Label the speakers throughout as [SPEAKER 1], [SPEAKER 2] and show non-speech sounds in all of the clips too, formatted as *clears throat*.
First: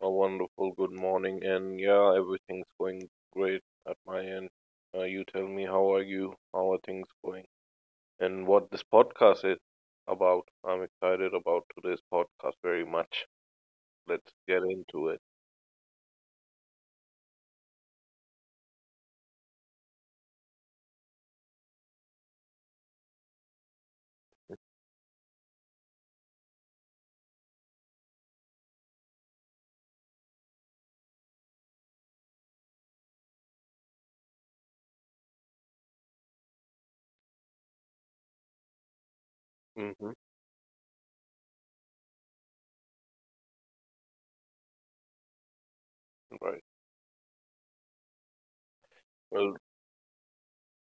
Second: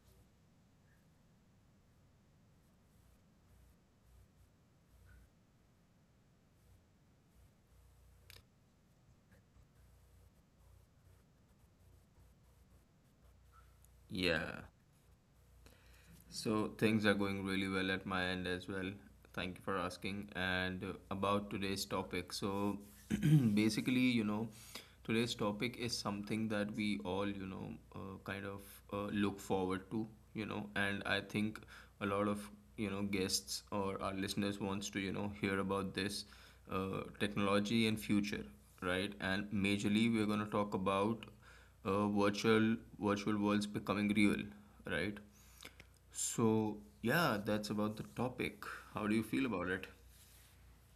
[SPEAKER 1] a wonderful good morning, and yeah, everything's going great at my end. You tell me, how are you? How are things going? And what this podcast is about. I'm excited about today's podcast very much. Let's
[SPEAKER 2] Yeah,
[SPEAKER 1] get into it.
[SPEAKER 2] so things are going really well at my end as well. Thank you for asking. And about today's topic. So *clears throat* basically, today's topic is something that we all, kind of look forward to, and I think a lot of, guests or our listeners wants to, hear about this technology and future, right? And
[SPEAKER 1] hmm
[SPEAKER 2] majorly we're going to talk about virtual worlds becoming real, right?
[SPEAKER 1] Right.
[SPEAKER 2] So, yeah, that's about the topic. How do you feel
[SPEAKER 1] Well,
[SPEAKER 2] about it?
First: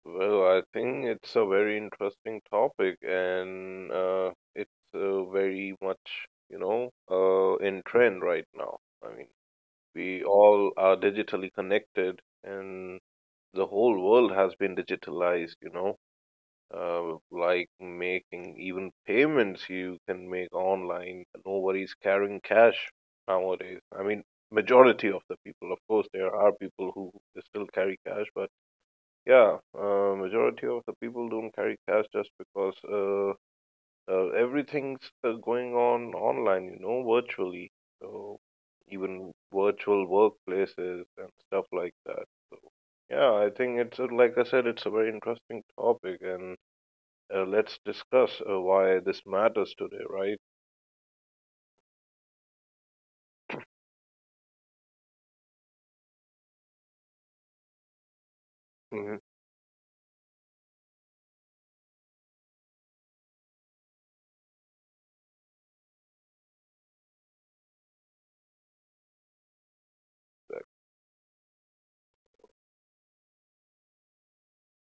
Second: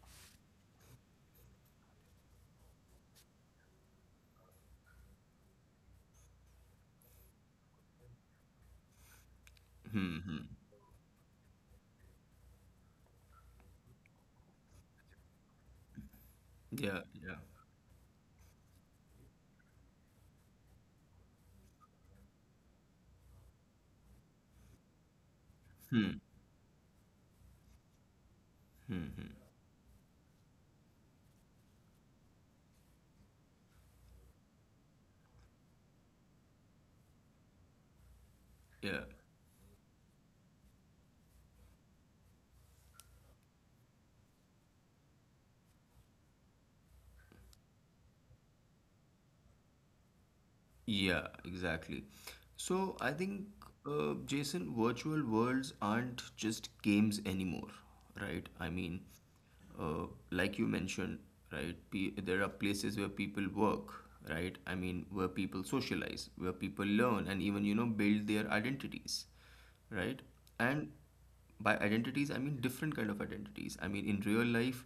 [SPEAKER 1] well, I think it's a very interesting topic, and it's very much, you know, in trend right now. I mean,
[SPEAKER 2] Hmm.
[SPEAKER 1] we
[SPEAKER 2] Hmm.
[SPEAKER 1] all are digitally connected and the whole world has been digitalized, you know,
[SPEAKER 2] Yeah. Yeah.
[SPEAKER 1] like making even payments you can make online. Nobody's carrying cash nowadays. I mean, majority of the people, of course,
[SPEAKER 2] Hmm.
[SPEAKER 1] there are people who still carry cash, but yeah, majority of the people don't carry cash just because everything's going on online, you know, virtually. So
[SPEAKER 2] Yeah.
[SPEAKER 1] even virtual workplaces and stuff like that. Yeah, I think it's like I said, it's a very interesting topic, and let's discuss why this matters today, right?
[SPEAKER 2] Yeah, exactly. So Jason, virtual worlds aren't just games anymore, right? I mean,
[SPEAKER 1] hmm
[SPEAKER 2] like you mentioned, right? Pe There are places where people work, right? I mean, where people socialize, where people learn, and even, you know, build their identities, right? And by identities I mean different kind of identities. I mean, in real life,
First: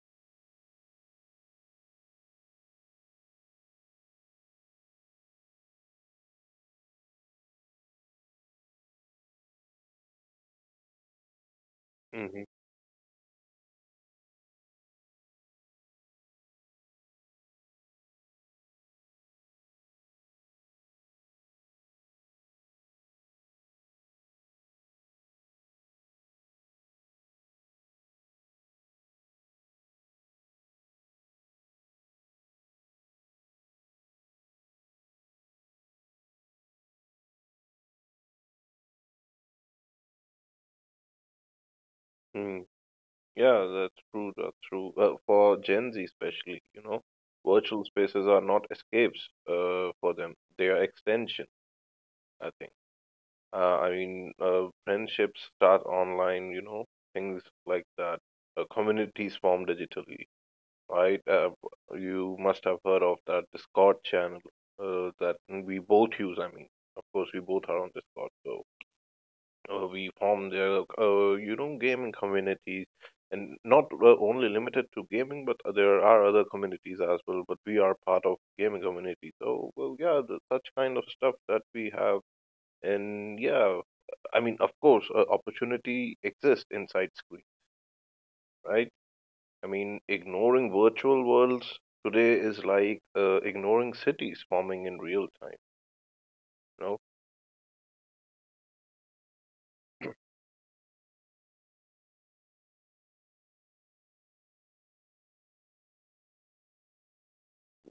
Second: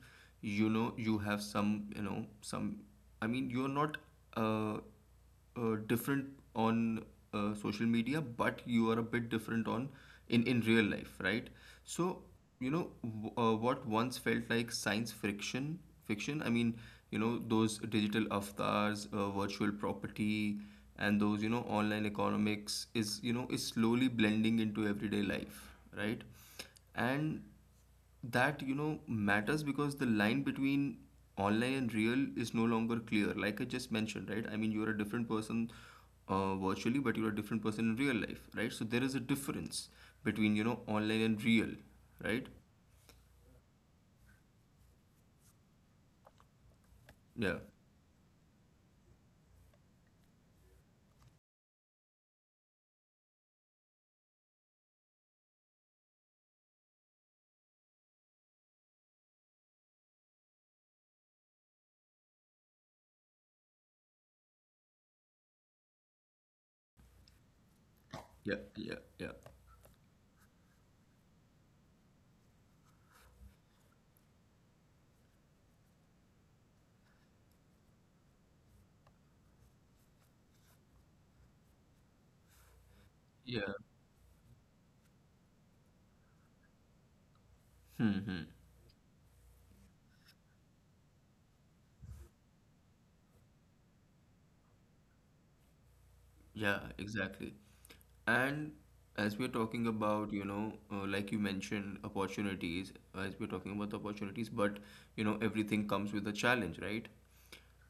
[SPEAKER 2] you know, you have some, you know some I mean you're not uh different on social media, but you are a bit different on in real life, right? So
[SPEAKER 1] hmm
[SPEAKER 2] you know what once felt like science friction fiction. I mean, you know, those digital avatars, virtual property, and those, you know, online economics is, you know, is slowly blending into everyday life, right? And that, you know, matters because the line between online and real is no longer clear, like I just mentioned, right? I mean, you're a different person virtually, but you're a different person in real life, right? So there is a difference between, you know, online and real, right?
[SPEAKER 1] hmm Yeah, that's true. That's true. For Gen Z especially, you know,
[SPEAKER 2] yeah
[SPEAKER 1] virtual spaces are not escapes for them. They are extension, I think. Friendships start online, you know, things like that. Communities form digitally. I You must have heard of that Discord channel that we both use. I mean, of course, we both are on Discord, so
[SPEAKER 2] yeah yeah yeah
[SPEAKER 1] we form their you know gaming communities, and not only limited to gaming, but there are other communities as well. But we are part of gaming community, so well, yeah, such kind of stuff that we have, and
[SPEAKER 2] yeah
[SPEAKER 1] yeah, I mean, of course, opportunity exists inside screen,
[SPEAKER 2] Hmm.
[SPEAKER 1] right? I mean, ignoring virtual worlds today is like ignoring cities forming in real time.
[SPEAKER 2] Yeah,
[SPEAKER 1] You know?
[SPEAKER 2] exactly. And as we're talking about, you know, like you mentioned opportunities as we're talking about the opportunities but you know, everything comes with a challenge, right?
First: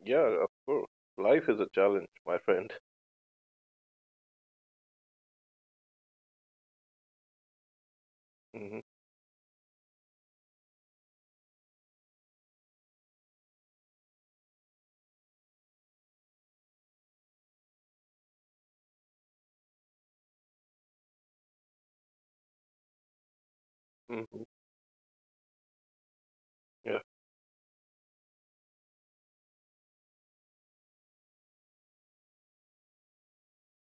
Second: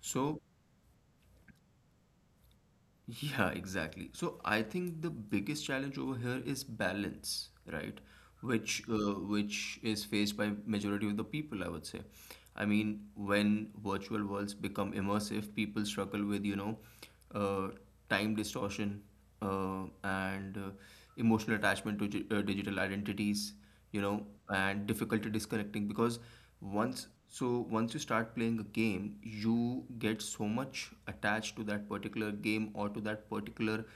[SPEAKER 2] So
[SPEAKER 1] Yeah, of course. Life is a challenge, my friend.
[SPEAKER 2] yeah, exactly. So I think the biggest challenge over here is balance, right?
[SPEAKER 1] *laughs* hmm
[SPEAKER 2] Which is faced by majority of the people, I would say. I mean, when virtual worlds become immersive, people struggle with, you know, uh, time distortion and emotional attachment to digital identities, you know,
[SPEAKER 1] hmm
[SPEAKER 2] and difficulty disconnecting. Because
[SPEAKER 1] Yeah.
[SPEAKER 2] once you start playing a game, you get so much attached to that particular game or to that particular,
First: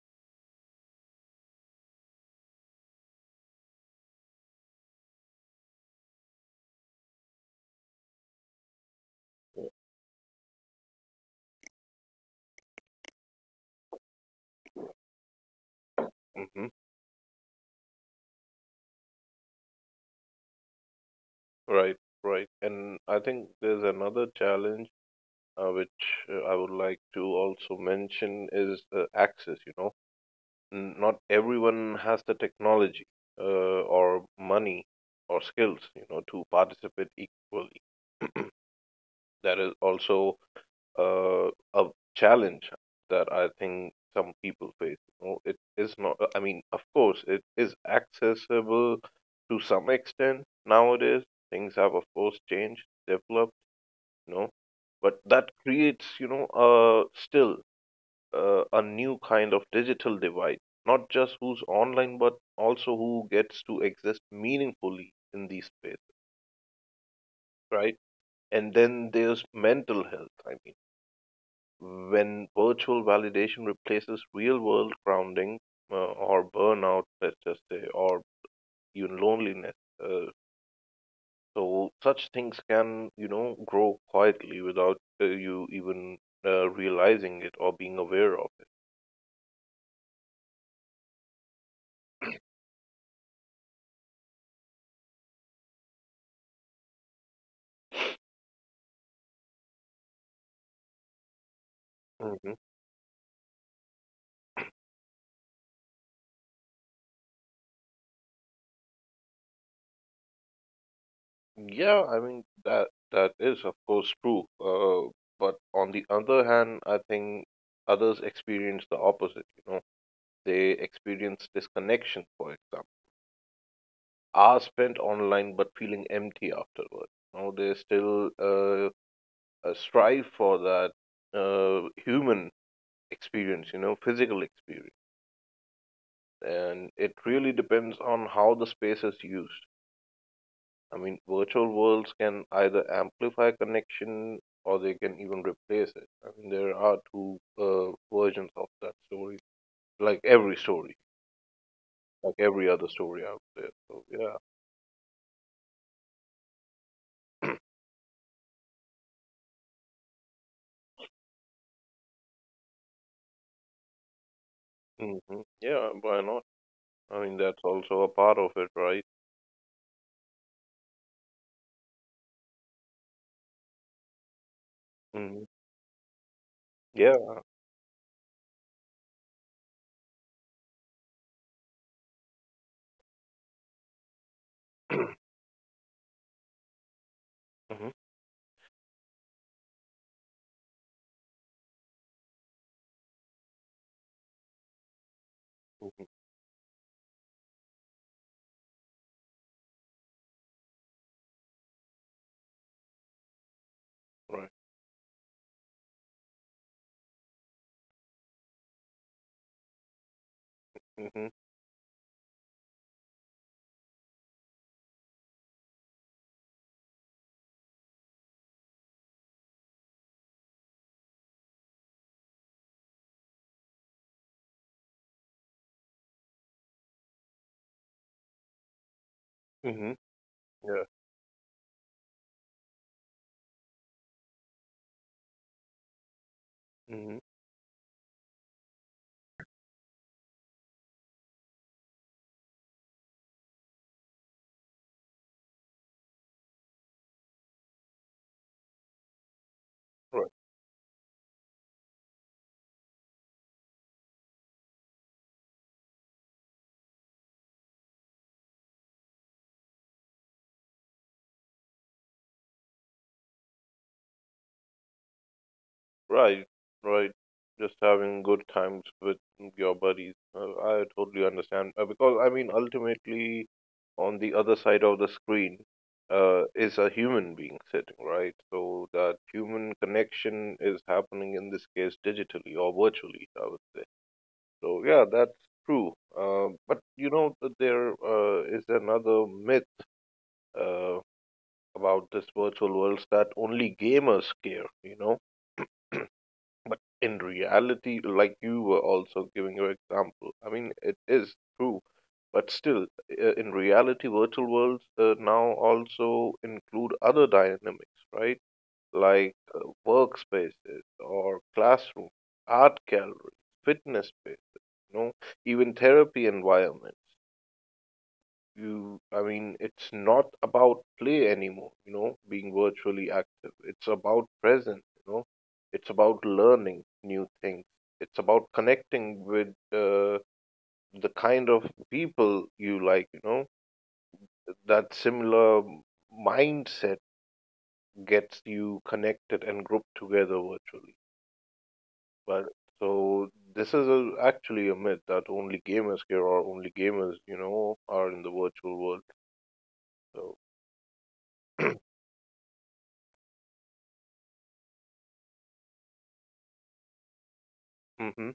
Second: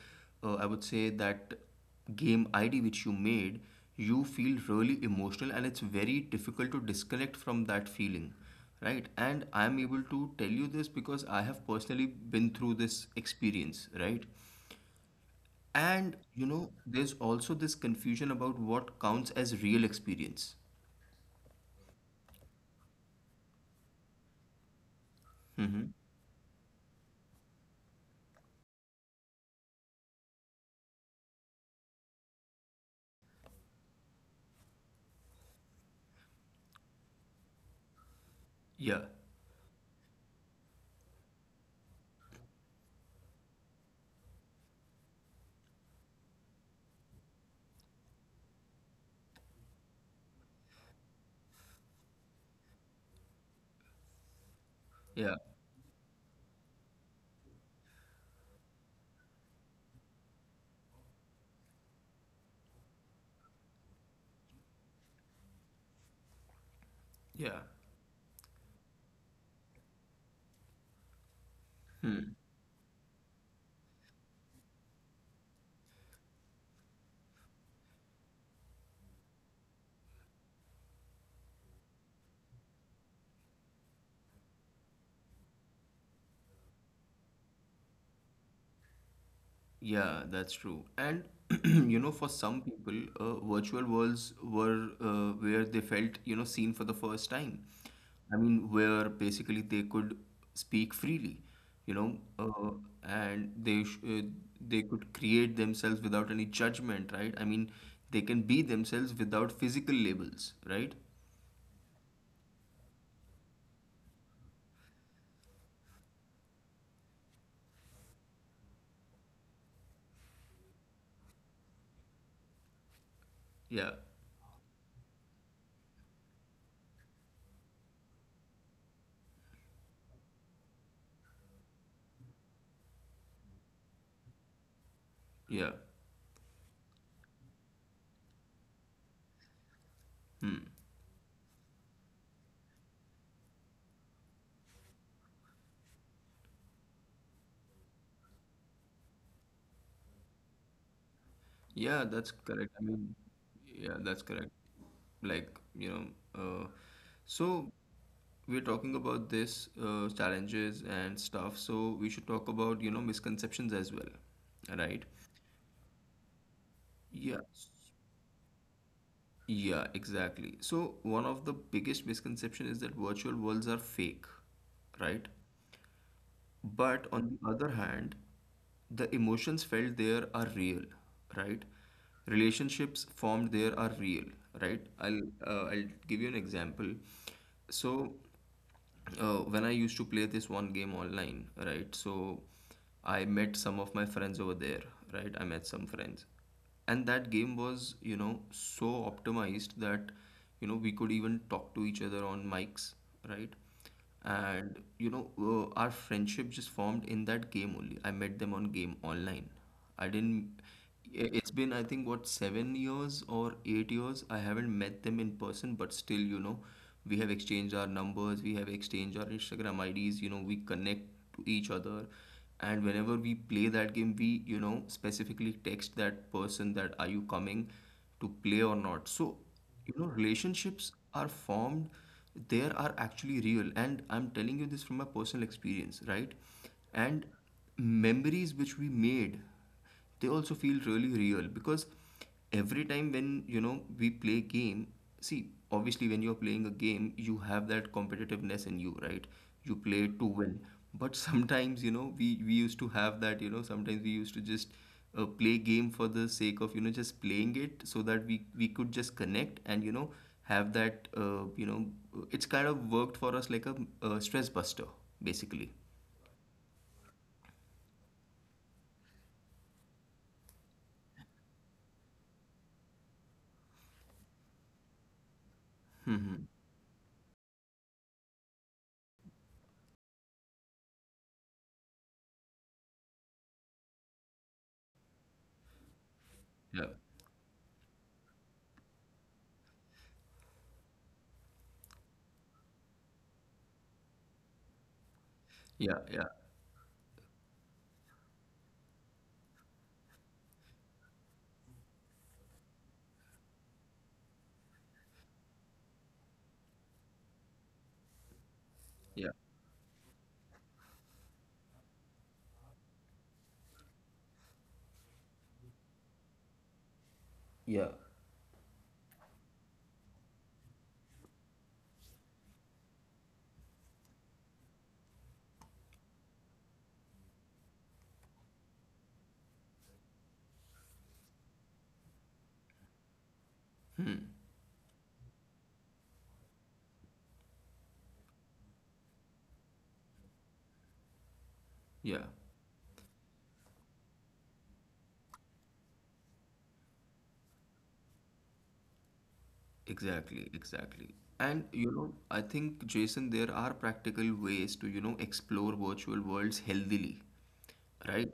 [SPEAKER 2] I would say that game ID which you made, you feel really emotional and it's very difficult to disconnect from that feeling, right? And I'm able to tell you this because I have personally been through this experience, right? And you
[SPEAKER 1] hmm
[SPEAKER 2] know, there's also this confusion about what counts as real experience.
[SPEAKER 1] Right. Right. And I think there's another challenge
[SPEAKER 2] Mm-hmm.
[SPEAKER 1] which I would like to also mention is access. You know, N- not everyone has the technology uh, or money or skills. You know, to participate equally.
[SPEAKER 2] Yeah,
[SPEAKER 1] That is also uh, a challenge that I think some people face. You know, it is not, I mean, of course, it is accessible to some extent nowadays. Things have, of course, changed, developed, you know, but
[SPEAKER 2] yeah,
[SPEAKER 1] that creates, you know, still a new kind of digital divide. Not just who's online, but also who gets to exist meaningfully in these spaces,
[SPEAKER 2] yeah,
[SPEAKER 1] right? And then there's mental health. I mean, when virtual validation replaces real-world grounding, or burnout, let's just say, or even loneliness, uh, so such things can, you know, grow quietly without you even realizing it or being aware of
[SPEAKER 2] yeah, that's true. And *clears throat* you know, for some people, virtual worlds were where they felt, you know, seen for the first time. I mean, where basically they could speak freely, you know,
[SPEAKER 1] it.
[SPEAKER 2] and they sh they could create themselves without any judgment, right? I mean, they can be themselves without physical labels, right?
[SPEAKER 1] Yeah, I mean that is of course true. But on the other hand, I think others experience the opposite. You know, they experience disconnection, for example
[SPEAKER 2] Yeah,
[SPEAKER 1] hours spent online but feeling empty afterward. Now they still strive for that human experience, you know, physical experience,
[SPEAKER 2] yeah.
[SPEAKER 1] and it really depends on how the space is used. I mean, virtual worlds can either amplify connection or they can even replace it. I mean, there are two versions of that story,
[SPEAKER 2] Yeah, that's
[SPEAKER 1] like every
[SPEAKER 2] correct. I
[SPEAKER 1] other
[SPEAKER 2] mean,
[SPEAKER 1] story out there.
[SPEAKER 2] yeah,
[SPEAKER 1] So
[SPEAKER 2] that's
[SPEAKER 1] yeah,
[SPEAKER 2] correct. Like, you know, so we're talking about this challenges and stuff, so we should talk about, you know, misconceptions as well, right?
[SPEAKER 1] yeah, why not? I mean,
[SPEAKER 2] Yeah.
[SPEAKER 1] that's also a part of it, right?
[SPEAKER 2] Yeah, exactly. So one of the biggest misconception is that virtual worlds are fake, right?
[SPEAKER 1] Mhm.
[SPEAKER 2] But
[SPEAKER 1] Yeah.
[SPEAKER 2] on the other hand, the emotions felt there are real, right? Relationships formed there are real, right? I'll
[SPEAKER 1] *clears throat*
[SPEAKER 2] uh, I'll give you an example.
[SPEAKER 1] Mhm.
[SPEAKER 2] So when I used to play this one game online, right? So I met some of my friends over there, right? I met some
[SPEAKER 1] Mhm.
[SPEAKER 2] friends. And that game was, you know, so optimized that, you know, we could even talk to each other on mics, right?
[SPEAKER 1] Right.
[SPEAKER 2] And, you know, our friendship just formed in that game only. I met them on game online, I didn't.
[SPEAKER 1] Mhm.
[SPEAKER 2] It's been, I think, what, 7 years or 8 years. I haven't met them in person, but still, you know, we have exchanged our numbers, we have exchanged our Instagram IDs, you know, we connect to each other. And whenever we play that game, we, you know, specifically text that person that are you coming to play or not. So,
[SPEAKER 1] Mhm.
[SPEAKER 2] you know,
[SPEAKER 1] Yeah.
[SPEAKER 2] relationships are formed, there are actually real. And I'm telling you this from my personal experience, right?
[SPEAKER 1] Mhm.
[SPEAKER 2] And memories which we made, they also feel really real. Because every time when, you know, we play game, see obviously when you're playing a game, you have that competitiveness in you, right? You play to
[SPEAKER 1] Right.
[SPEAKER 2] win. But *laughs* sometimes, you know, we used to have that, you know, sometimes we used to just play game for the sake of, you know, just playing it, so that we could just connect and, you know, have that you know, it's kind of worked for us like a stress buster basically.
[SPEAKER 1] Right. Right. Just having good times with your buddies. I totally understand because I mean, ultimately, on the other side of the screen, is a human being sitting, right? So that human connection is happening in this case digitally or virtually, I would say. So yeah, that's true. But
[SPEAKER 2] Yeah.
[SPEAKER 1] you know, there is another myth. Uh, about this virtual worlds that only gamers care, you know.
[SPEAKER 2] Yeah, yeah.
[SPEAKER 1] But in reality, like you were also giving your example, I mean, it is true. But still, in reality, virtual worlds now also include other dynamics, right?
[SPEAKER 2] Yeah.
[SPEAKER 1] Like workspaces or classrooms, art galleries, fitness space, you know, even therapy environment.
[SPEAKER 2] Yeah.
[SPEAKER 1] You, I mean, it's not about play anymore, you know, being virtually active, it's about presence, you know, it's about learning new things, it's about connecting with the kind of people you like, you know, that similar mindset gets you connected and grouped together virtually,
[SPEAKER 2] Yeah,
[SPEAKER 1] but so this is actually a myth that only gamers here or only gamers you know are in the virtual world. So
[SPEAKER 2] exactly, exactly. And you
[SPEAKER 1] *clears throat*
[SPEAKER 2] know, I think Jason, there are practical ways to, you know, explore virtual worlds healthily,
[SPEAKER 1] hmm
[SPEAKER 2] right?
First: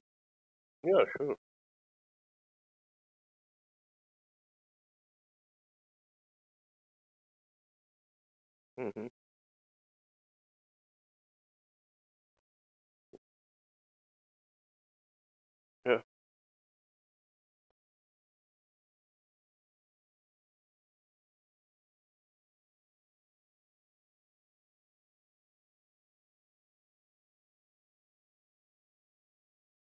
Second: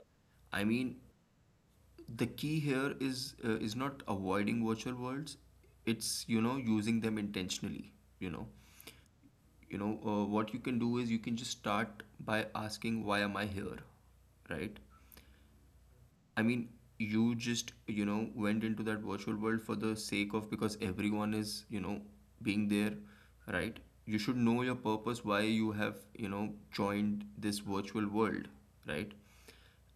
[SPEAKER 2] I mean,
[SPEAKER 1] yeah sure.
[SPEAKER 2] the key here is not avoiding virtual worlds. It's, you know, using them intentionally, you know.
[SPEAKER 1] Mhm.
[SPEAKER 2] You know, what you can do is you can just start by asking, why am I here? Right?
[SPEAKER 1] Yeah.
[SPEAKER 2] I mean, you just, you know, went into that virtual world for the sake of because everyone is, you know, being there, right? You should know your purpose, why you have, you know, joined this virtual world, right?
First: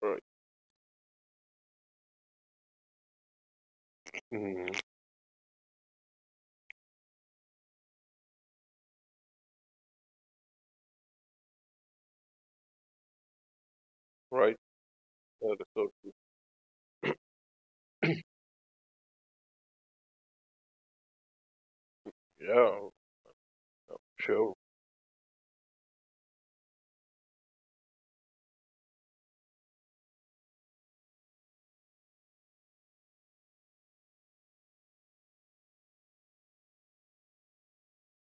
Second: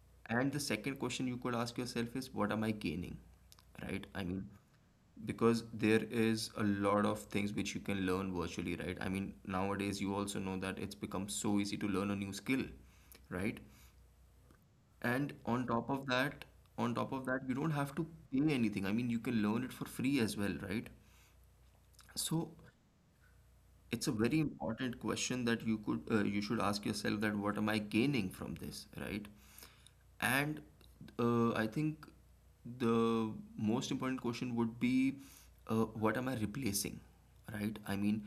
[SPEAKER 1] Right.
[SPEAKER 2] And the second question you could ask yourself is, what am I gaining, right? I mean,
[SPEAKER 1] Mhm.
[SPEAKER 2] because there is a lot of things which you can learn virtually, right? I mean, nowadays you also know that it's become so easy to learn a new skill, right?
[SPEAKER 1] Right.
[SPEAKER 2] And
[SPEAKER 1] That is
[SPEAKER 2] on
[SPEAKER 1] so
[SPEAKER 2] top of
[SPEAKER 1] true.
[SPEAKER 2] that, On top of that, you don't have to pay anything. I mean, you can learn it for free as well, right? So
[SPEAKER 1] Yeah.
[SPEAKER 2] it's a very
[SPEAKER 1] Sure.
[SPEAKER 2] important question that you could you should ask yourself, that what am I gaining from this, right? And I think the most important question would be what am I replacing, right? I mean,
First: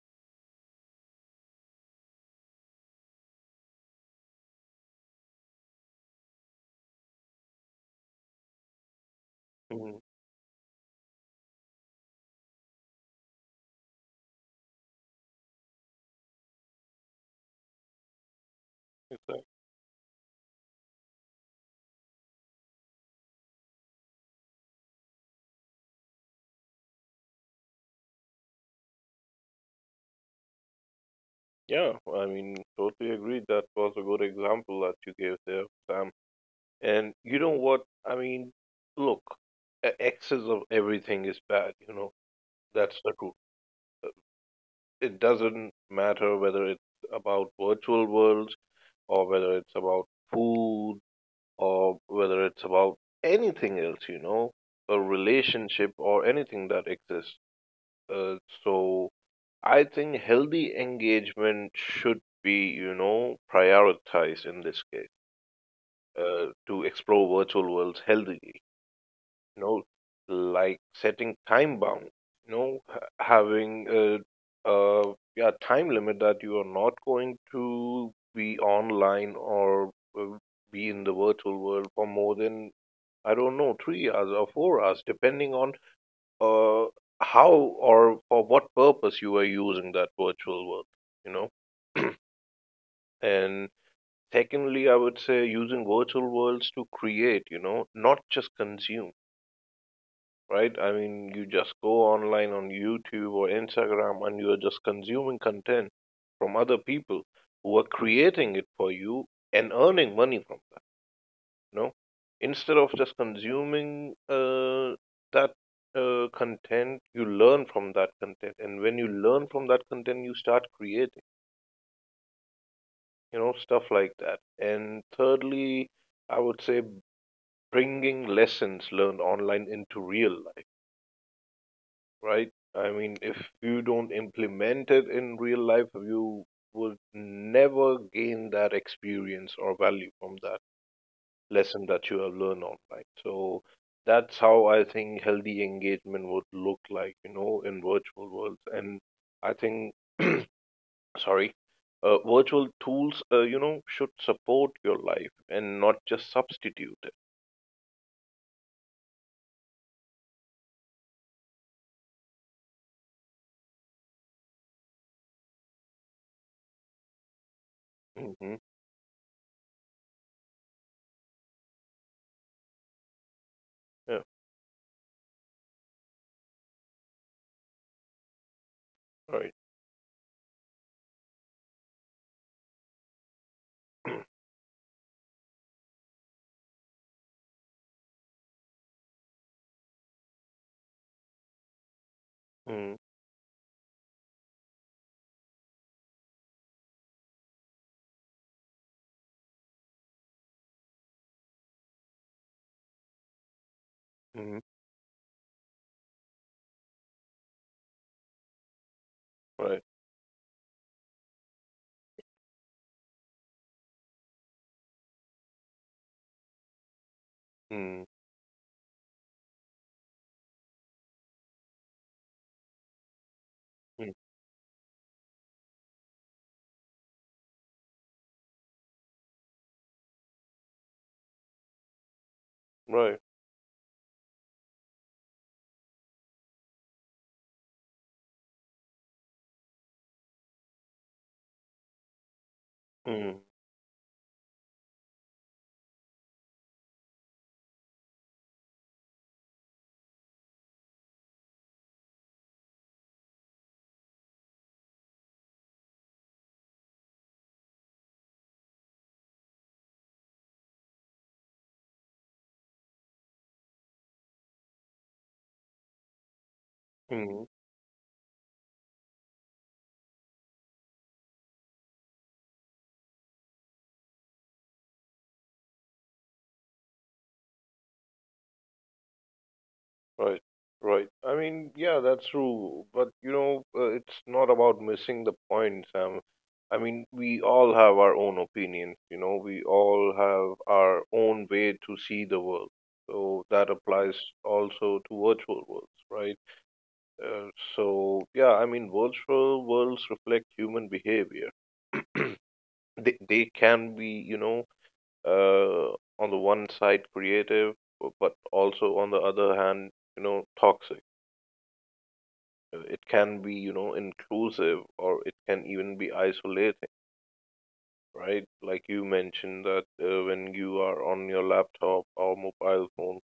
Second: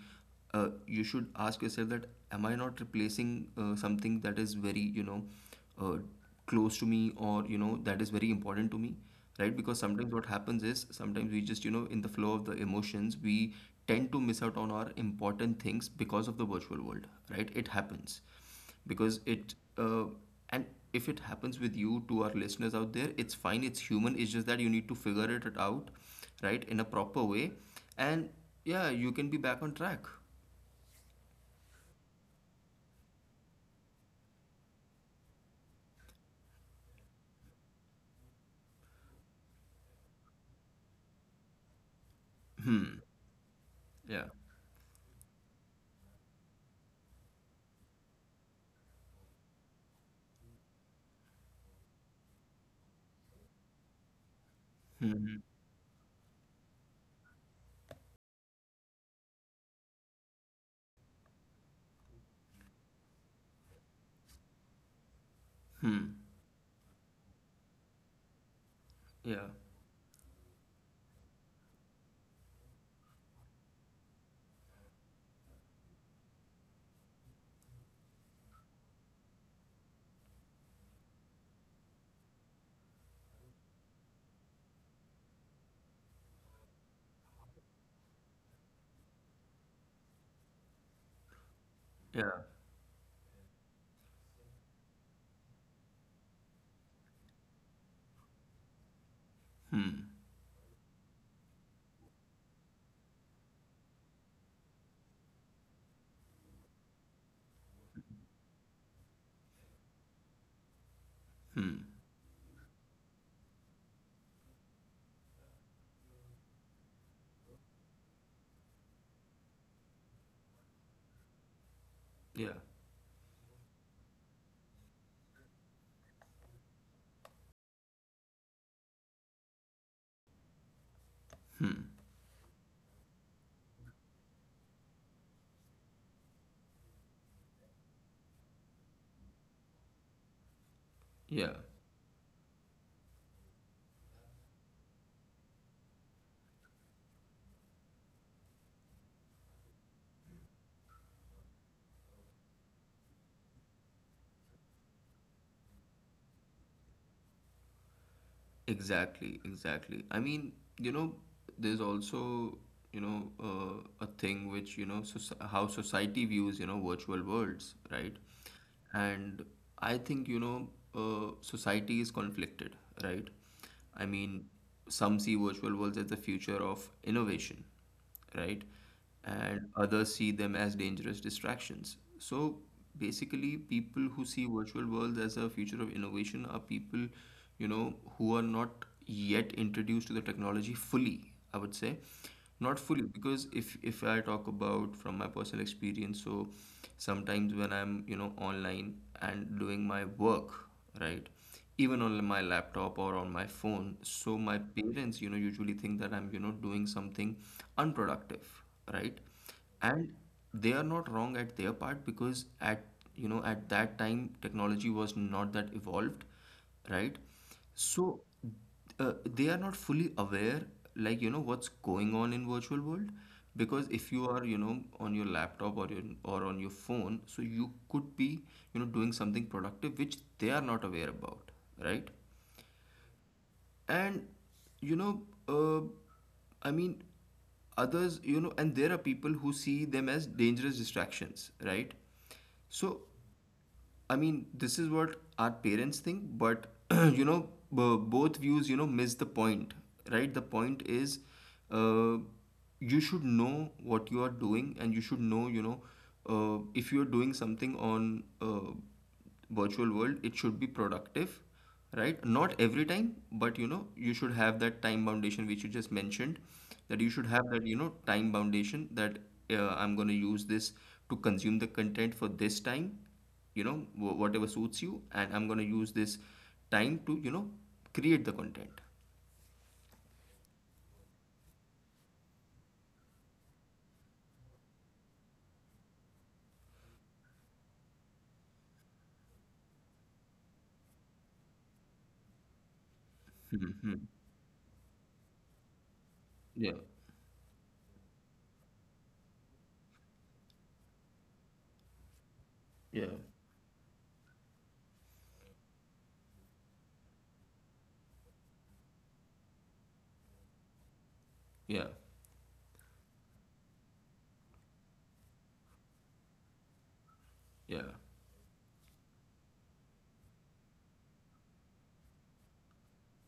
[SPEAKER 2] you should ask yourself that am I not replacing something that is very, you know, uh, close to me, or you know, that is very important to me, right? Because
[SPEAKER 1] Mhm.
[SPEAKER 2] sometimes what happens is, sometimes we just, you know, in the flow of the emotions, we tend to miss out on our important things because of the virtual world, right? It happens, because
[SPEAKER 1] Exactly.
[SPEAKER 2] it and if it happens with you to our listeners out there, it's fine, it's human. It's just that you need to figure it out, right, in a proper way, and yeah, you can be back on track.
[SPEAKER 1] Yeah. I mean, totally agree. That was a good example that you gave there, Sam. And you know what? I mean, look, excess of everything is bad. You know, that's
[SPEAKER 2] Hmm.
[SPEAKER 1] the truth.
[SPEAKER 2] Yeah.
[SPEAKER 1] It doesn't matter whether it's about virtual worlds or whether it's about food or whether it's about anything else. You know, a
[SPEAKER 2] Hmm. Hmm.
[SPEAKER 1] relationship or anything that exists. Uh, so I think healthy engagement should be, you know, prioritized in this case
[SPEAKER 2] Hmm,
[SPEAKER 1] to explore virtual worlds healthily.
[SPEAKER 2] yeah.
[SPEAKER 1] You know, like setting time bound. You know, having a yeah time limit that you are not going to be online or uh, be in the virtual world for more than I don't know 3 hours or 4 hours, depending on uh, how or for what purpose you are using that virtual world, you know.
[SPEAKER 2] Yeah.
[SPEAKER 1] And secondly, I would say using virtual worlds to create, you know, not just consume,
[SPEAKER 2] Hmm.
[SPEAKER 1] right? I mean, you just go online on YouTube or Instagram and you are just consuming content from other people who are creating it for you and earning money from you
[SPEAKER 2] Hmm.
[SPEAKER 1] know, instead of just consuming that content. You learn from that content, and when you learn from that content you start creating,
[SPEAKER 2] Yeah,
[SPEAKER 1] you know, stuff like that. And thirdly, I would say bringing lessons learned online into real life, right? I mean, if you don't implement it in real life you would never gain that experience or value from that
[SPEAKER 2] yeah,
[SPEAKER 1] lesson that you have learned online. So that's how I think healthy engagement would look like, you know, in virtual worlds. And I think, *clears throat* sorry, virtual tools, you know, should support your life and not just substitute it.
[SPEAKER 2] exactly, exactly. I mean, you know, there's also, you know, a thing which, you know, soci how society views, you know, virtual worlds, right?
[SPEAKER 1] hmm
[SPEAKER 2] And I think, you know, society is conflicted, right? I
[SPEAKER 1] Yeah,
[SPEAKER 2] mean, some see virtual worlds as the future of innovation, right?
[SPEAKER 1] right.
[SPEAKER 2] And others see them as dangerous distractions. So basically, people who
[SPEAKER 1] *clears throat*
[SPEAKER 2] see virtual worlds as a future of innovation are people, you know, who are not yet introduced to the technology fully, I would say. Not fully, because if I talk about from my personal experience, so sometimes when I'm, you know, online and doing my work, right, even on my laptop or on my phone, so my
[SPEAKER 1] Mm-hmm.
[SPEAKER 2] parents, you know, usually think that I'm, you know, doing something unproductive, right?
[SPEAKER 1] Right.
[SPEAKER 2] And they are not wrong at their part, because at, you know, at that time technology was not that evolved, right?
[SPEAKER 1] Mm-hmm.
[SPEAKER 2] So they are not fully aware, like you know what's going on in virtual world. Because if
[SPEAKER 1] Mm-hmm.
[SPEAKER 2] you are, you know, on your laptop or your, or on your phone, so you could be, you know, doing something productive which they are not aware about, right?
[SPEAKER 1] Right.
[SPEAKER 2] And you know, uh, i mean others, you know, and there are people who see them as dangerous distractions, right? So
[SPEAKER 1] Mm-hmm.
[SPEAKER 2] I mean, this is what our parents think. But *clears throat* you know, both views, you know, miss the point, right? The point is, uh, you should know what you are doing, and you should know, if you are doing something on virtual world, it should be productive, right? Not every time, but you know, you should have that time foundation which you just mentioned, that you should
[SPEAKER 1] Mm-hmm.
[SPEAKER 2] have that, time foundation that I'm going to use this to consume the content for this time, whatever suits you. And I'm going to use this time to, create the content.
[SPEAKER 1] Right, right. I mean, yeah, that's true. But you know, it's not about missing the point, Sam. I mean, we all have our own opinions. You know, we all have our own way to see the world. So that
[SPEAKER 2] Hmm.
[SPEAKER 1] applies also to virtual worlds, right?
[SPEAKER 2] Yeah,
[SPEAKER 1] Uh, so yeah, I mean, virtual worlds reflect human behavior.
[SPEAKER 2] yeah,
[SPEAKER 1] They can be, you know, uh, on the one side creative, but also on the other hand, you know, toxic.
[SPEAKER 2] yeah,
[SPEAKER 1] It can be, you know, inclusive, or it can even be isolating,
[SPEAKER 2] yeah,
[SPEAKER 1] right? Like you mentioned, that when you are on your laptop or mobile phone,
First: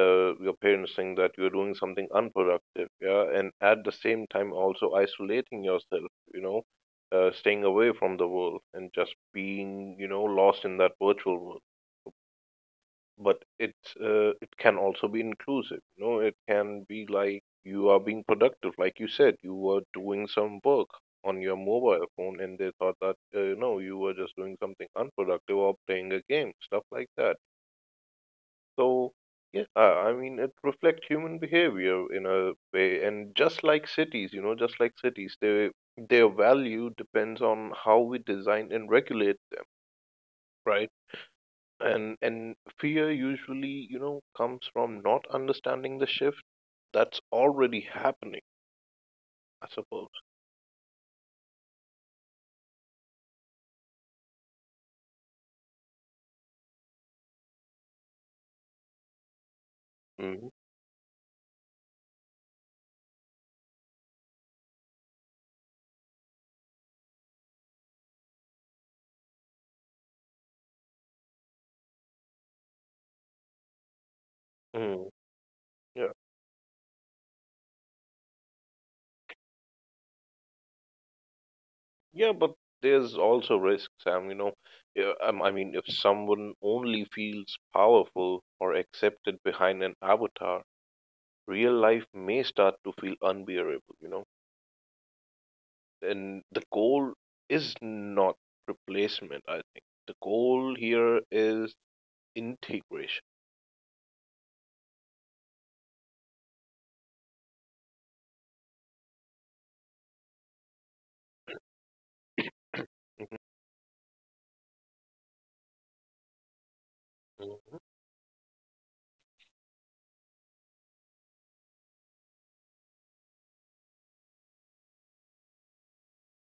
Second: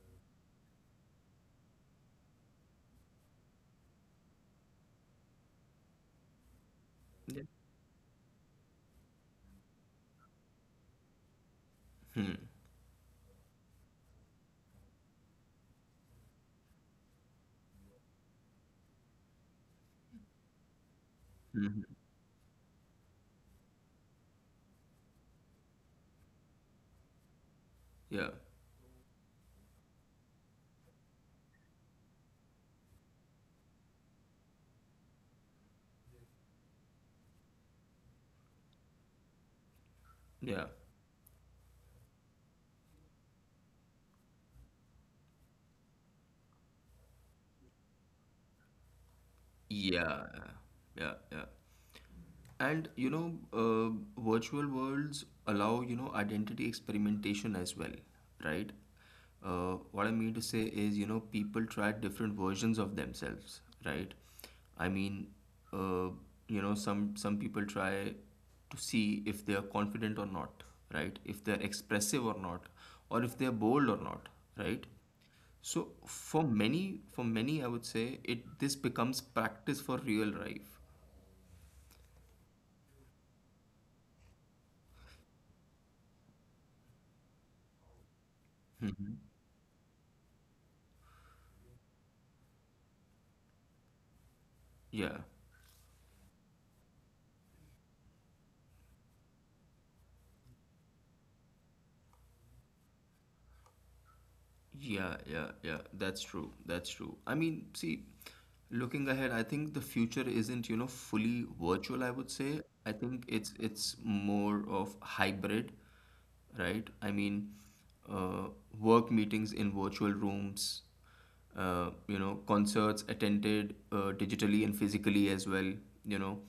[SPEAKER 1] your parents think that you're doing something unproductive, yeah, and at the same time also isolating yourself, you know,
[SPEAKER 2] yeah.
[SPEAKER 1] staying away from the world and just being, you know, lost in that virtual world.
[SPEAKER 2] Hmm.
[SPEAKER 1] But it uh, it can also be inclusive, you know, it can be like you are being productive, like you said you were doing some work on your
[SPEAKER 2] Hmm.
[SPEAKER 1] mobile phone and they thought that you know you were just doing something unproductive or playing a game, stuff like that.
[SPEAKER 2] Yeah,
[SPEAKER 1] So yeah, I mean it reflects human behavior in a way, and just like cities, you know, just like cities, they their value depends on how we design and regulate them,
[SPEAKER 2] yeah.
[SPEAKER 1] right? And fear usually, you know, comes from not understanding the shift that's already happening, I suppose.
[SPEAKER 2] Yeah, yeah, yeah. And you know, virtual worlds allow, identity experimentation as well, right? What I mean to
[SPEAKER 1] hmm
[SPEAKER 2] say is, people try different versions of themselves, right? I mean, uh, some people try to see if they are confident or not, right? If they're expressive or not, or if they're bold or not, right?
[SPEAKER 1] mm.
[SPEAKER 2] So
[SPEAKER 1] yeah
[SPEAKER 2] for many, I would say it this becomes practice for real life.
[SPEAKER 1] yeah but there's also risk, Sam, you know. Yeah, I mean if someone only feels powerful or
[SPEAKER 2] Hmm.
[SPEAKER 1] accepted behind an avatar, real life may start to feel unbearable, you know.
[SPEAKER 2] Yeah.
[SPEAKER 1] And the goal is not replacement. I think the goal here is integration.
[SPEAKER 2] Yeah, yeah, yeah. That's true. That's true. I mean, see, looking ahead, I think the future isn't, fully virtual, I would say.
[SPEAKER 1] *coughs*
[SPEAKER 2] I think it's
[SPEAKER 1] *clears throat*
[SPEAKER 2] it's more of hybrid, right? I mean,
[SPEAKER 1] Mhm.
[SPEAKER 2] uh, work meetings in virtual rooms, concerts attended digitally and physically as well, you know,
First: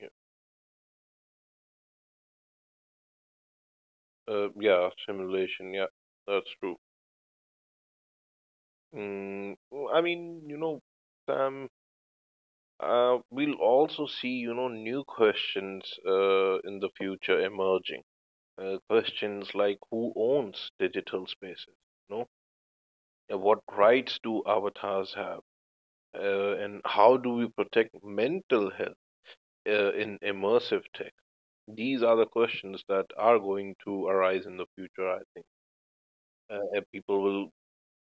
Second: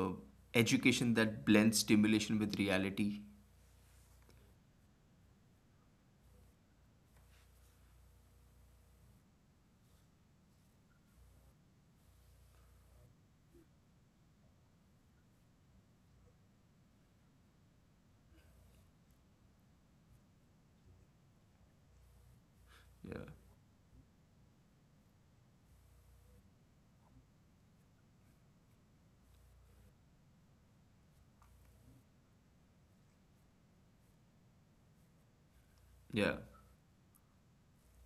[SPEAKER 1] Mhm.
[SPEAKER 2] education that blends stimulation with reality.
[SPEAKER 1] Yeah, simulation. Yeah, that's true. Oh, I mean, you know, Sam, we'll also see, you know, new questions in the future emerging. Questions like who owns digital spaces? You know,
[SPEAKER 2] Yeah.
[SPEAKER 1] and what rights do avatars have? And how do we protect mental health in immersive tech? These are the questions that are going to arise in the future, I think.
[SPEAKER 2] Yeah.
[SPEAKER 1] And people will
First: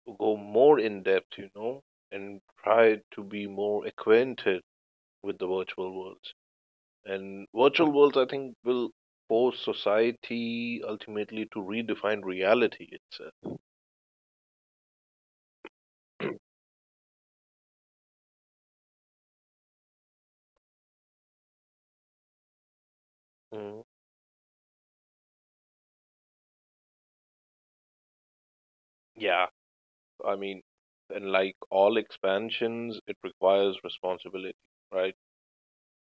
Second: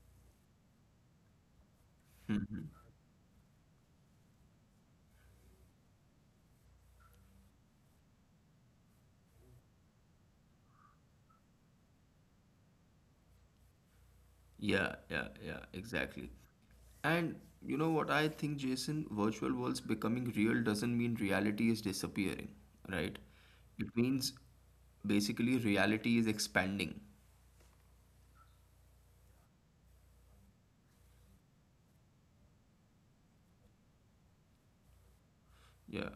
[SPEAKER 1] to go more in depth, you know, and try to be more acquainted with the virtual worlds. And virtual worlds, I think, will force society ultimately to redefine reality itself.
[SPEAKER 2] Yeah, yeah, yeah, exactly.
[SPEAKER 1] *clears throat*
[SPEAKER 2] And you know what I think, Jason? Virtual worlds becoming real doesn't mean reality is disappearing, right?
[SPEAKER 1] Mm,
[SPEAKER 2] It means basically reality is expanding.
[SPEAKER 1] yeah, I mean, and like all expansions, it requires responsibility, right?
[SPEAKER 2] Yeah.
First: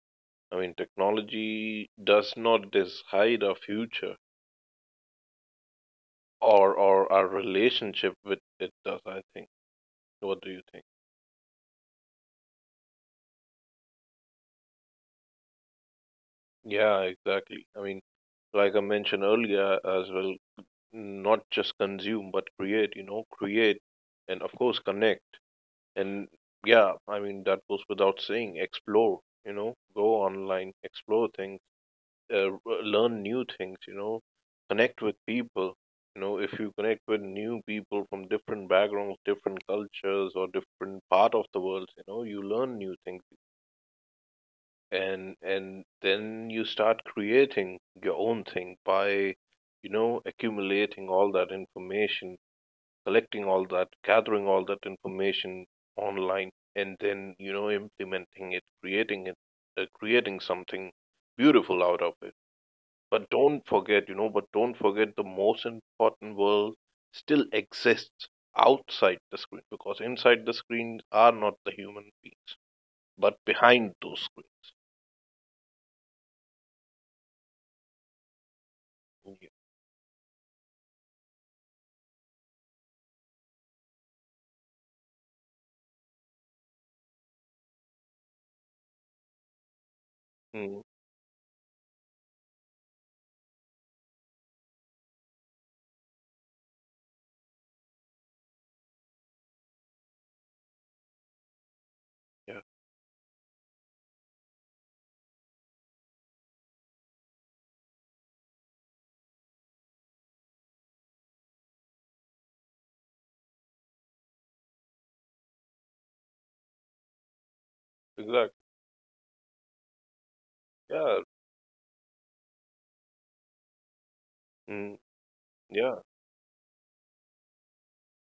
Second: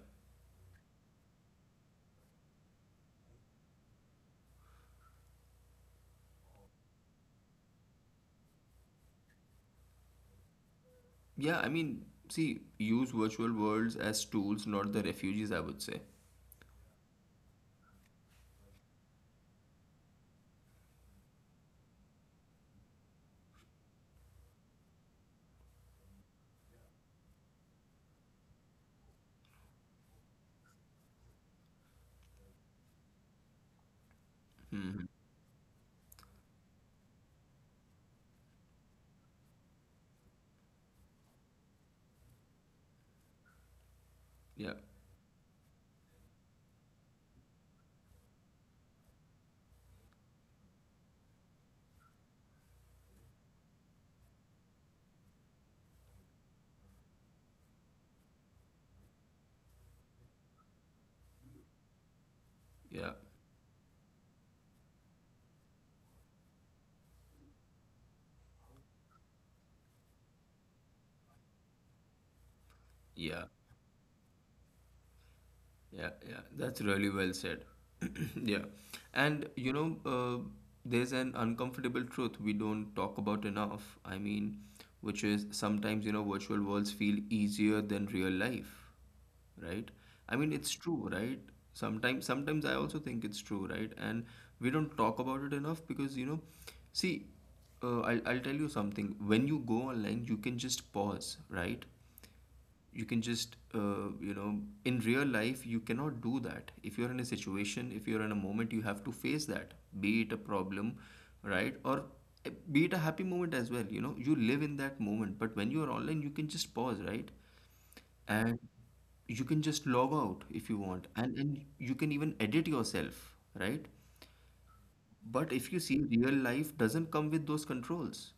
[SPEAKER 1] I mean, technology does not decide our future or our relationship with it does, I think. What do you think?
[SPEAKER 2] Yeah, I mean, see, use virtual worlds as tools, not the refugees, I would say.
[SPEAKER 1] Yeah, exactly. I mean, like I mentioned earlier as well, not just consume but create, you know, create and of course connect. And yeah, I mean that goes without saying. Explore, you know, go online, explore things, learn new things, you know, connect
[SPEAKER 2] Hmm.
[SPEAKER 1] with people. You know, if you connect with new people from different backgrounds, different cultures, or different part of the world, you know, you learn new things
[SPEAKER 2] Yeah,
[SPEAKER 1] and then you start creating your own thing by, you know, accumulating all that information, collecting all that, gathering all that information online, and then, you know, implementing it, creating it, creating something beautiful out of it.
[SPEAKER 2] yeah,
[SPEAKER 1] But don't forget, you know, but don't forget the most important world still exists outside the screen, because inside the screen are not the human beings, but
[SPEAKER 2] yeah.
[SPEAKER 1] behind those screens.
[SPEAKER 2] Yeah, yeah, that's really well said. *clears throat* Yeah,
[SPEAKER 1] Yeah.
[SPEAKER 2] and you know, there's an uncomfortable truth we don't talk about enough. I mean, which is sometimes, virtual worlds feel easier than real life, right? I mean, it's
[SPEAKER 1] Hmm.
[SPEAKER 2] true, right? Sometimes, I also think it's true, right? And we don't talk about it enough because, see, I'll tell you something. When you go online, you can just pause, right?
[SPEAKER 1] Yeah,
[SPEAKER 2] You can just, in real life you cannot do that. If you're in a situation, if you're in a moment, you have to face that, be it a problem, right? Or, be it a happy moment as well. You live in that moment, but when you are online you can just pause, right?
[SPEAKER 1] exactly.
[SPEAKER 2] And you can just log out if you want,
[SPEAKER 1] Yeah,
[SPEAKER 2] and you can even edit yourself, right?
[SPEAKER 1] mm,
[SPEAKER 2] But if you see,
[SPEAKER 1] yeah,
[SPEAKER 2] real life doesn't come with those controls.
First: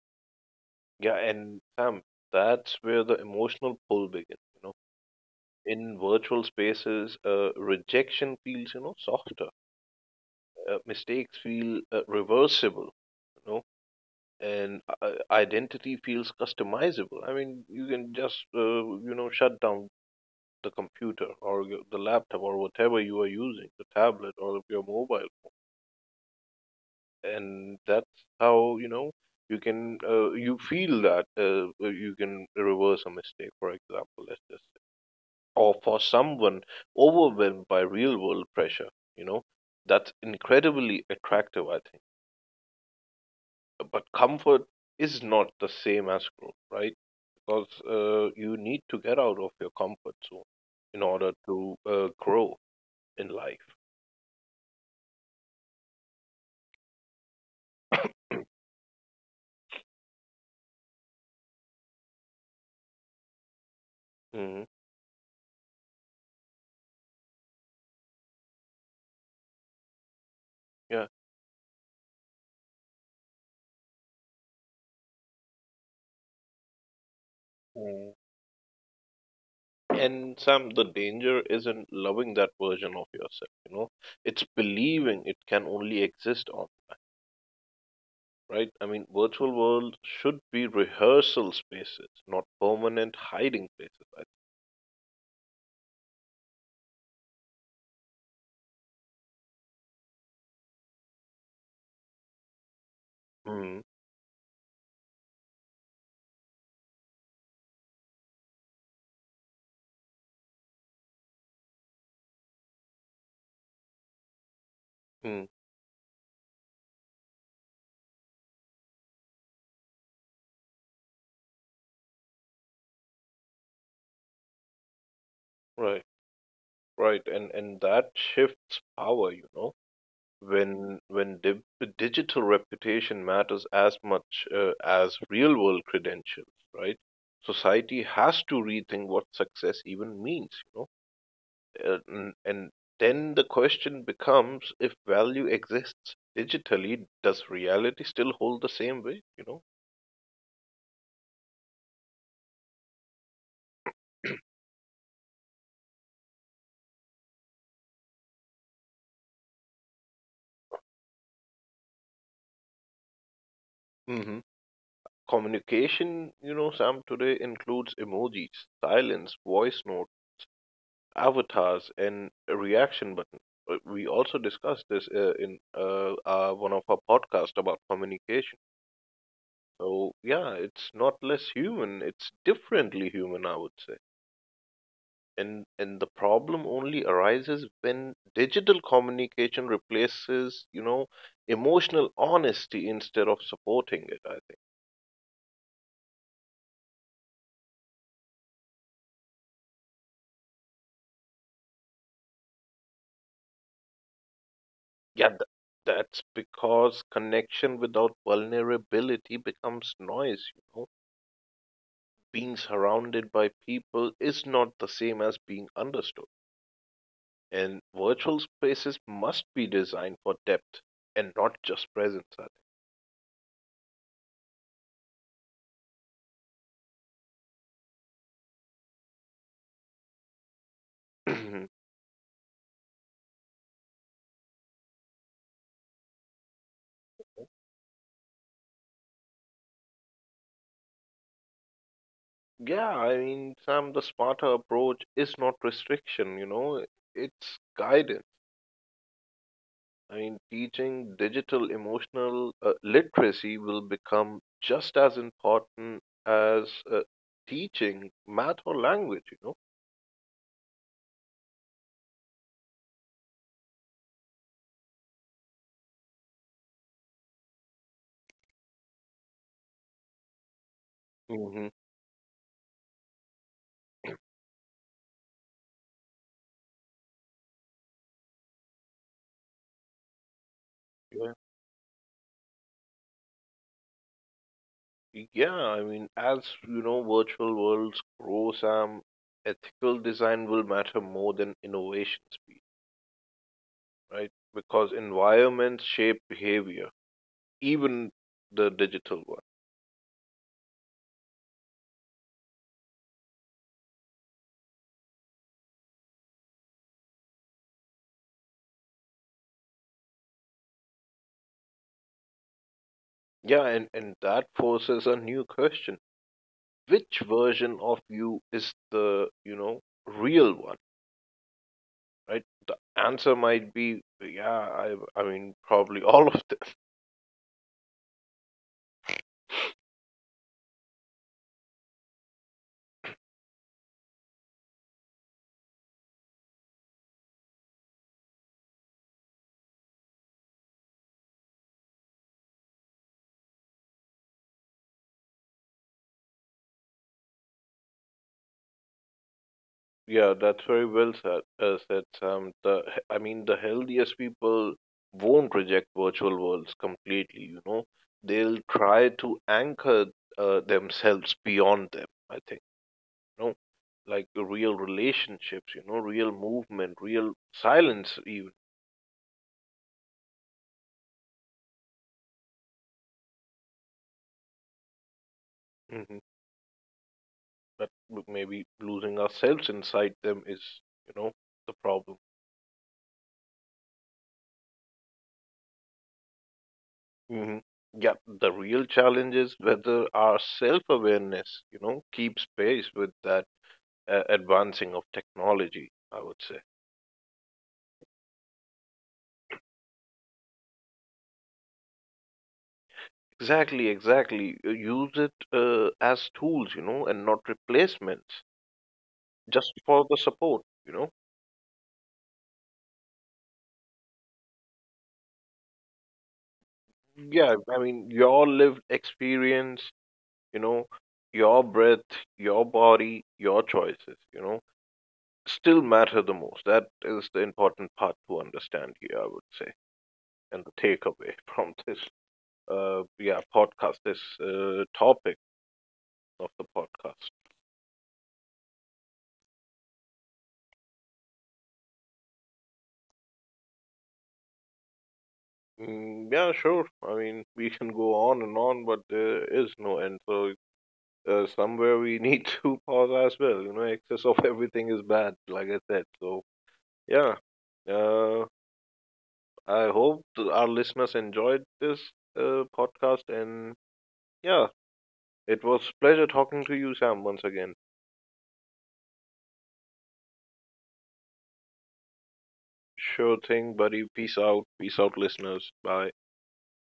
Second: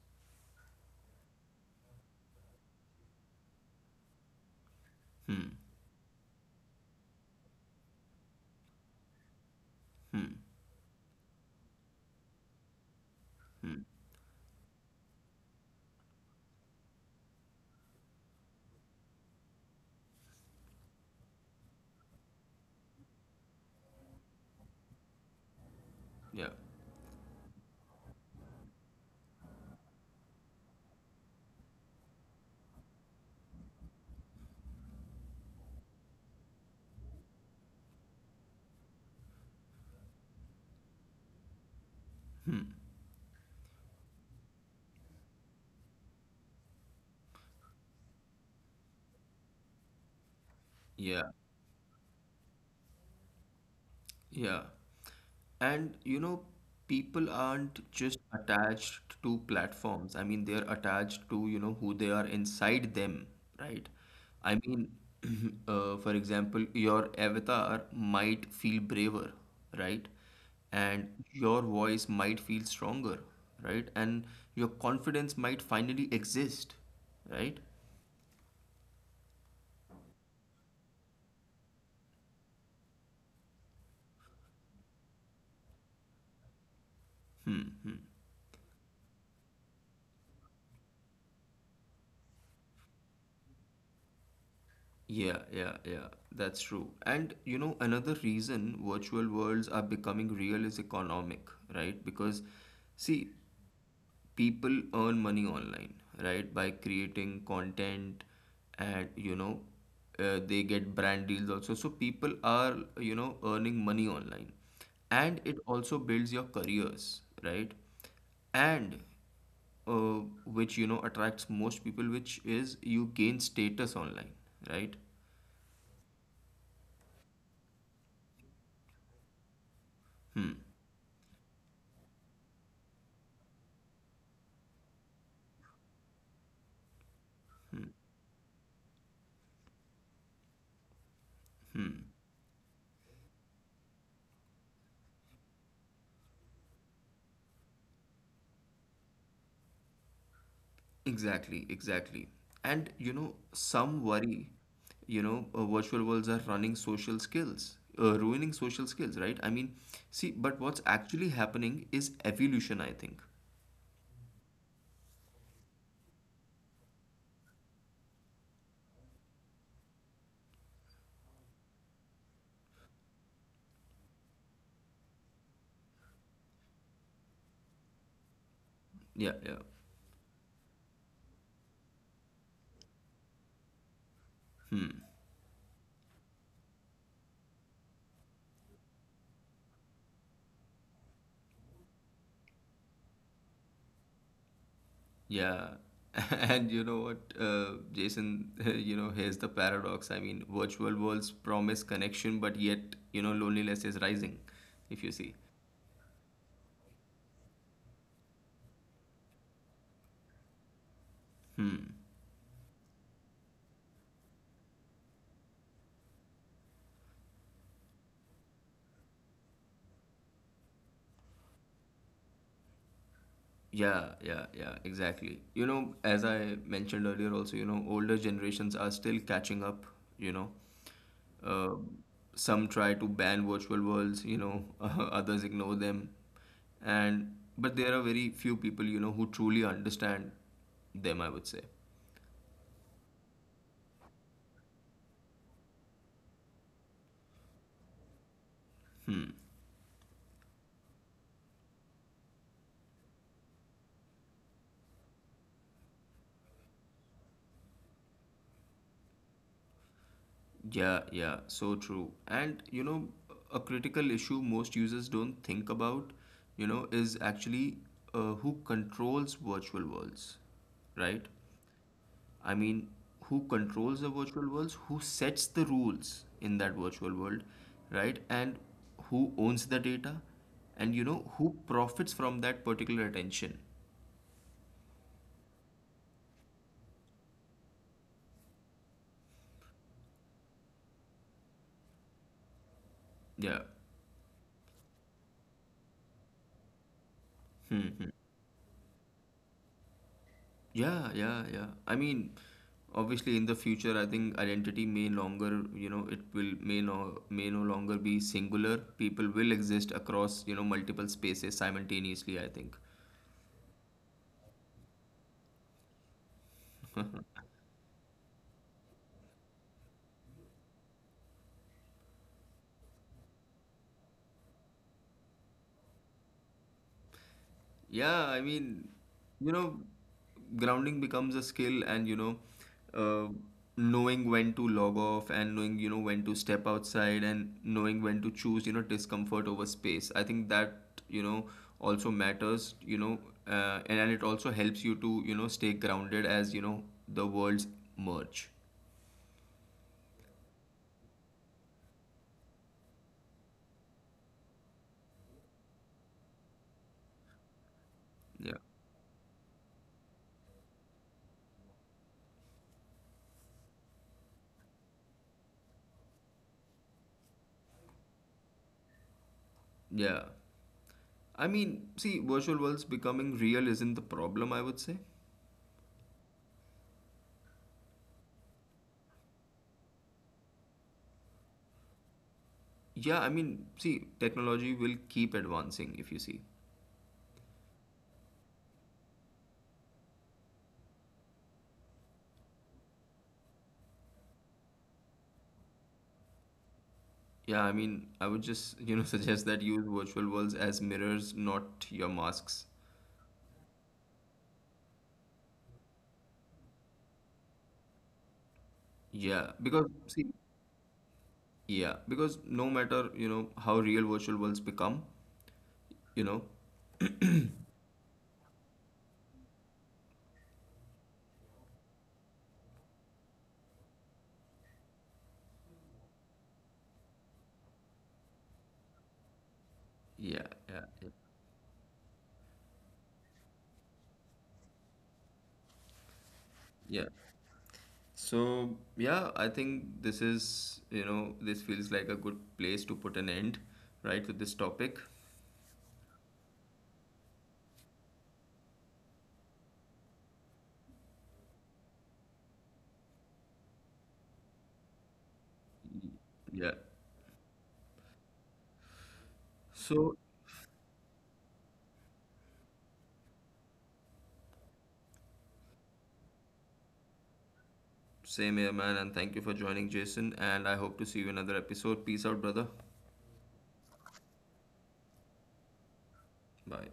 [SPEAKER 1] yeah. And Sam, that's where the emotional pull begins. You know,
[SPEAKER 2] Hmm.
[SPEAKER 1] in virtual spaces, rejection feels, you know, softer.
[SPEAKER 2] Hmm.
[SPEAKER 1] Mistakes feel reversible. You know,
[SPEAKER 2] Hmm.
[SPEAKER 1] and identity feels customizable. I mean, you can just you know shut down the computer or the laptop or whatever you are using, the tablet or your mobile,
[SPEAKER 2] Yeah,
[SPEAKER 1] and that's how, you know, you can you feel that you can reverse a mistake, for example, let's just say. Or for someone overwhelmed by real world pressure, you know, that's incredibly attractive, I think. But comfort is not the same as growth, right? Because you need to get out of your comfort zone in
[SPEAKER 2] yeah.
[SPEAKER 1] order to grow in life.
[SPEAKER 2] Yeah. And you know, people aren't just attached to platforms. I mean, they're attached to, who they are inside them, right? I
[SPEAKER 1] Hmm.
[SPEAKER 2] mean, *clears throat* for example, your avatar might feel braver, right? And your voice might feel stronger, right? And your confidence might finally exist, right?
[SPEAKER 1] Yeah. And Sam, the danger isn't loving that version of yourself, you know. It's believing it can only exist on, right? I mean, virtual world should be rehearsal spaces, not permanent hiding places. I
[SPEAKER 2] Yeah, yeah, yeah, that's true. And you know, another reason virtual worlds are becoming real is economic, right? Because, see,
[SPEAKER 1] think.
[SPEAKER 2] people earn money online, right? By creating content and, they get brand deals also. So people are, earning money online.
[SPEAKER 1] Hmm.
[SPEAKER 2] And
[SPEAKER 1] Hmm.
[SPEAKER 2] it also builds your careers, right? And which, attracts most people, which is you gain status online, right?
[SPEAKER 1] Right. Right. And that shifts power, you know.
[SPEAKER 2] Hmm.
[SPEAKER 1] When when di- Digital reputation matters as much as real world credentials, right?
[SPEAKER 2] Hmm.
[SPEAKER 1] Society has to rethink what success even means, you know.
[SPEAKER 2] Hmm.
[SPEAKER 1] And then the question becomes, if value exists digitally, does reality still hold the same way, you know.
[SPEAKER 2] Exactly, exactly. And you know, some worry, virtual worlds are ruining social skills, right? I mean, see, but what's actually happening is evolution, I think.
[SPEAKER 1] Hmm. Communication, you know, Sam, today includes emojis, silence, voice note, avatars, and a reaction button. We also discussed this in one of our podcasts about communication.
[SPEAKER 2] Yeah, yeah.
[SPEAKER 1] So yeah, it's not less human, it's differently human, I would say.
[SPEAKER 2] Hmm.
[SPEAKER 1] And the problem only arises when digital communication replaces, you know, emotional honesty instead of supporting it, I think.
[SPEAKER 2] Yeah. *laughs* And you know what, Jason, *laughs* here's the paradox. I mean, virtual worlds promise connection, but yet, loneliness is rising, if you
[SPEAKER 1] yeah
[SPEAKER 2] see.
[SPEAKER 1] th- that's because connection without vulnerability becomes noise, you know.
[SPEAKER 2] Hmm.
[SPEAKER 1] Being surrounded by people is not the same as being understood, and virtual spaces must be designed for depth and not just presence, I
[SPEAKER 2] Yeah, yeah, yeah, exactly. As I mentioned earlier, also, older generations are still catching up, you know.
[SPEAKER 1] think. *clears throat*
[SPEAKER 2] Um some try to ban virtual worlds, *laughs* others ignore them. And, but there are very few people, who truly understand them, I would say.
[SPEAKER 1] Yeah, I mean, Sam, the smarter approach is not restriction, you know, it's guidance.
[SPEAKER 2] Hmm.
[SPEAKER 1] I mean, teaching digital emotional literacy will become just as important as teaching math or language, you know.
[SPEAKER 2] Yeah, yeah, so true. And a critical issue most users don't think about, is actually who controls virtual worlds, right?
[SPEAKER 1] Hmm.
[SPEAKER 2] I mean, who controls the virtual worlds, who sets the rules in that virtual world, right? And who owns the data, and
[SPEAKER 1] Yeah.
[SPEAKER 2] who profits from that particular attention.
[SPEAKER 1] Yeah, I mean, as you know, virtual worlds grow, Sam, ethical design will matter more than innovation speed,
[SPEAKER 2] Yeah.
[SPEAKER 1] right? Because environments shape behavior,
[SPEAKER 2] Hmm. Hmm.
[SPEAKER 1] even the digital one.
[SPEAKER 2] Yeah, yeah, yeah. I mean, obviously, in the future, I think identity may longer, you know, it will may no longer be singular. People will exist across, multiple spaces simultaneously, I think.
[SPEAKER 1] Yeah, and that poses a new question. Which version of you is the, you know, real one, right? The answer might be, yeah, I mean, probably *laughs* all of them. *laughs*
[SPEAKER 2] Yeah, I mean, you know, grounding becomes a skill and, uh, knowing when to log off and knowing, when to step outside and knowing when to choose, discomfort over space. I think that, also matters, and it also helps you to, stay grounded as, the worlds merge.
[SPEAKER 1] Yeah, that's very well said, said Sam. The, I mean, the healthiest people won't reject virtual worlds completely, you know.
[SPEAKER 2] Yeah.
[SPEAKER 1] They'll try to anchor themselves beyond them, I think, you know, like the real relationships, you know, real movement, real silence, even.
[SPEAKER 2] Yeah. I mean, see, virtual worlds becoming real isn't the problem, I would say.
[SPEAKER 1] Mhm. Maybe losing ourselves inside them is, you know, the problem.
[SPEAKER 2] Yeah, I mean, see, technology will keep advancing if you see.
[SPEAKER 1] Hmm. Yeah, the real challenge is whether our self awareness, you know, keeps pace with that advancing of technology, I would say.
[SPEAKER 2] Yeah, I mean, I would just, *laughs* suggest that use virtual worlds as mirrors, not your masks.
[SPEAKER 1] Exactly, exactly. Use it as tools, you know, and not replacements,
[SPEAKER 2] Yeah,
[SPEAKER 1] just
[SPEAKER 2] because
[SPEAKER 1] for the
[SPEAKER 2] see,
[SPEAKER 1] support, you know.
[SPEAKER 2] yeah, because no matter, how real virtual worlds become, you know,
[SPEAKER 1] Yeah, I mean, your lived experience, you know, your breath, your body, your choices, you know, still matter the most. That is the important part to understand here, I would say,
[SPEAKER 2] yeah,
[SPEAKER 1] and the
[SPEAKER 2] yeah, yeah.
[SPEAKER 1] takeaway *laughs* from this, yeah, podcast, this topic of the
[SPEAKER 2] Yeah.
[SPEAKER 1] podcast.
[SPEAKER 2] So, yeah, I think this is, you know, this feels like a good place to put an end, right, with this topic.
[SPEAKER 1] Mm, yeah, sure. I mean, we can go on and on, but there is no end. So somewhere we *laughs* need to pause as well. You know, excess of everything is bad, like I said. So
[SPEAKER 2] Yeah.
[SPEAKER 1] yeah, uh, I
[SPEAKER 2] So,
[SPEAKER 1] hope our listeners enjoyed this podcast, and yeah, it was a pleasure talking to you, Sam, once again.
[SPEAKER 2] same here, man, and thank you for joining, Jason. And I hope to see you in another episode. Peace out, brother.
[SPEAKER 1] Sure thing, buddy. Peace out. Peace out, listeners. Bye.
[SPEAKER 2] Bye.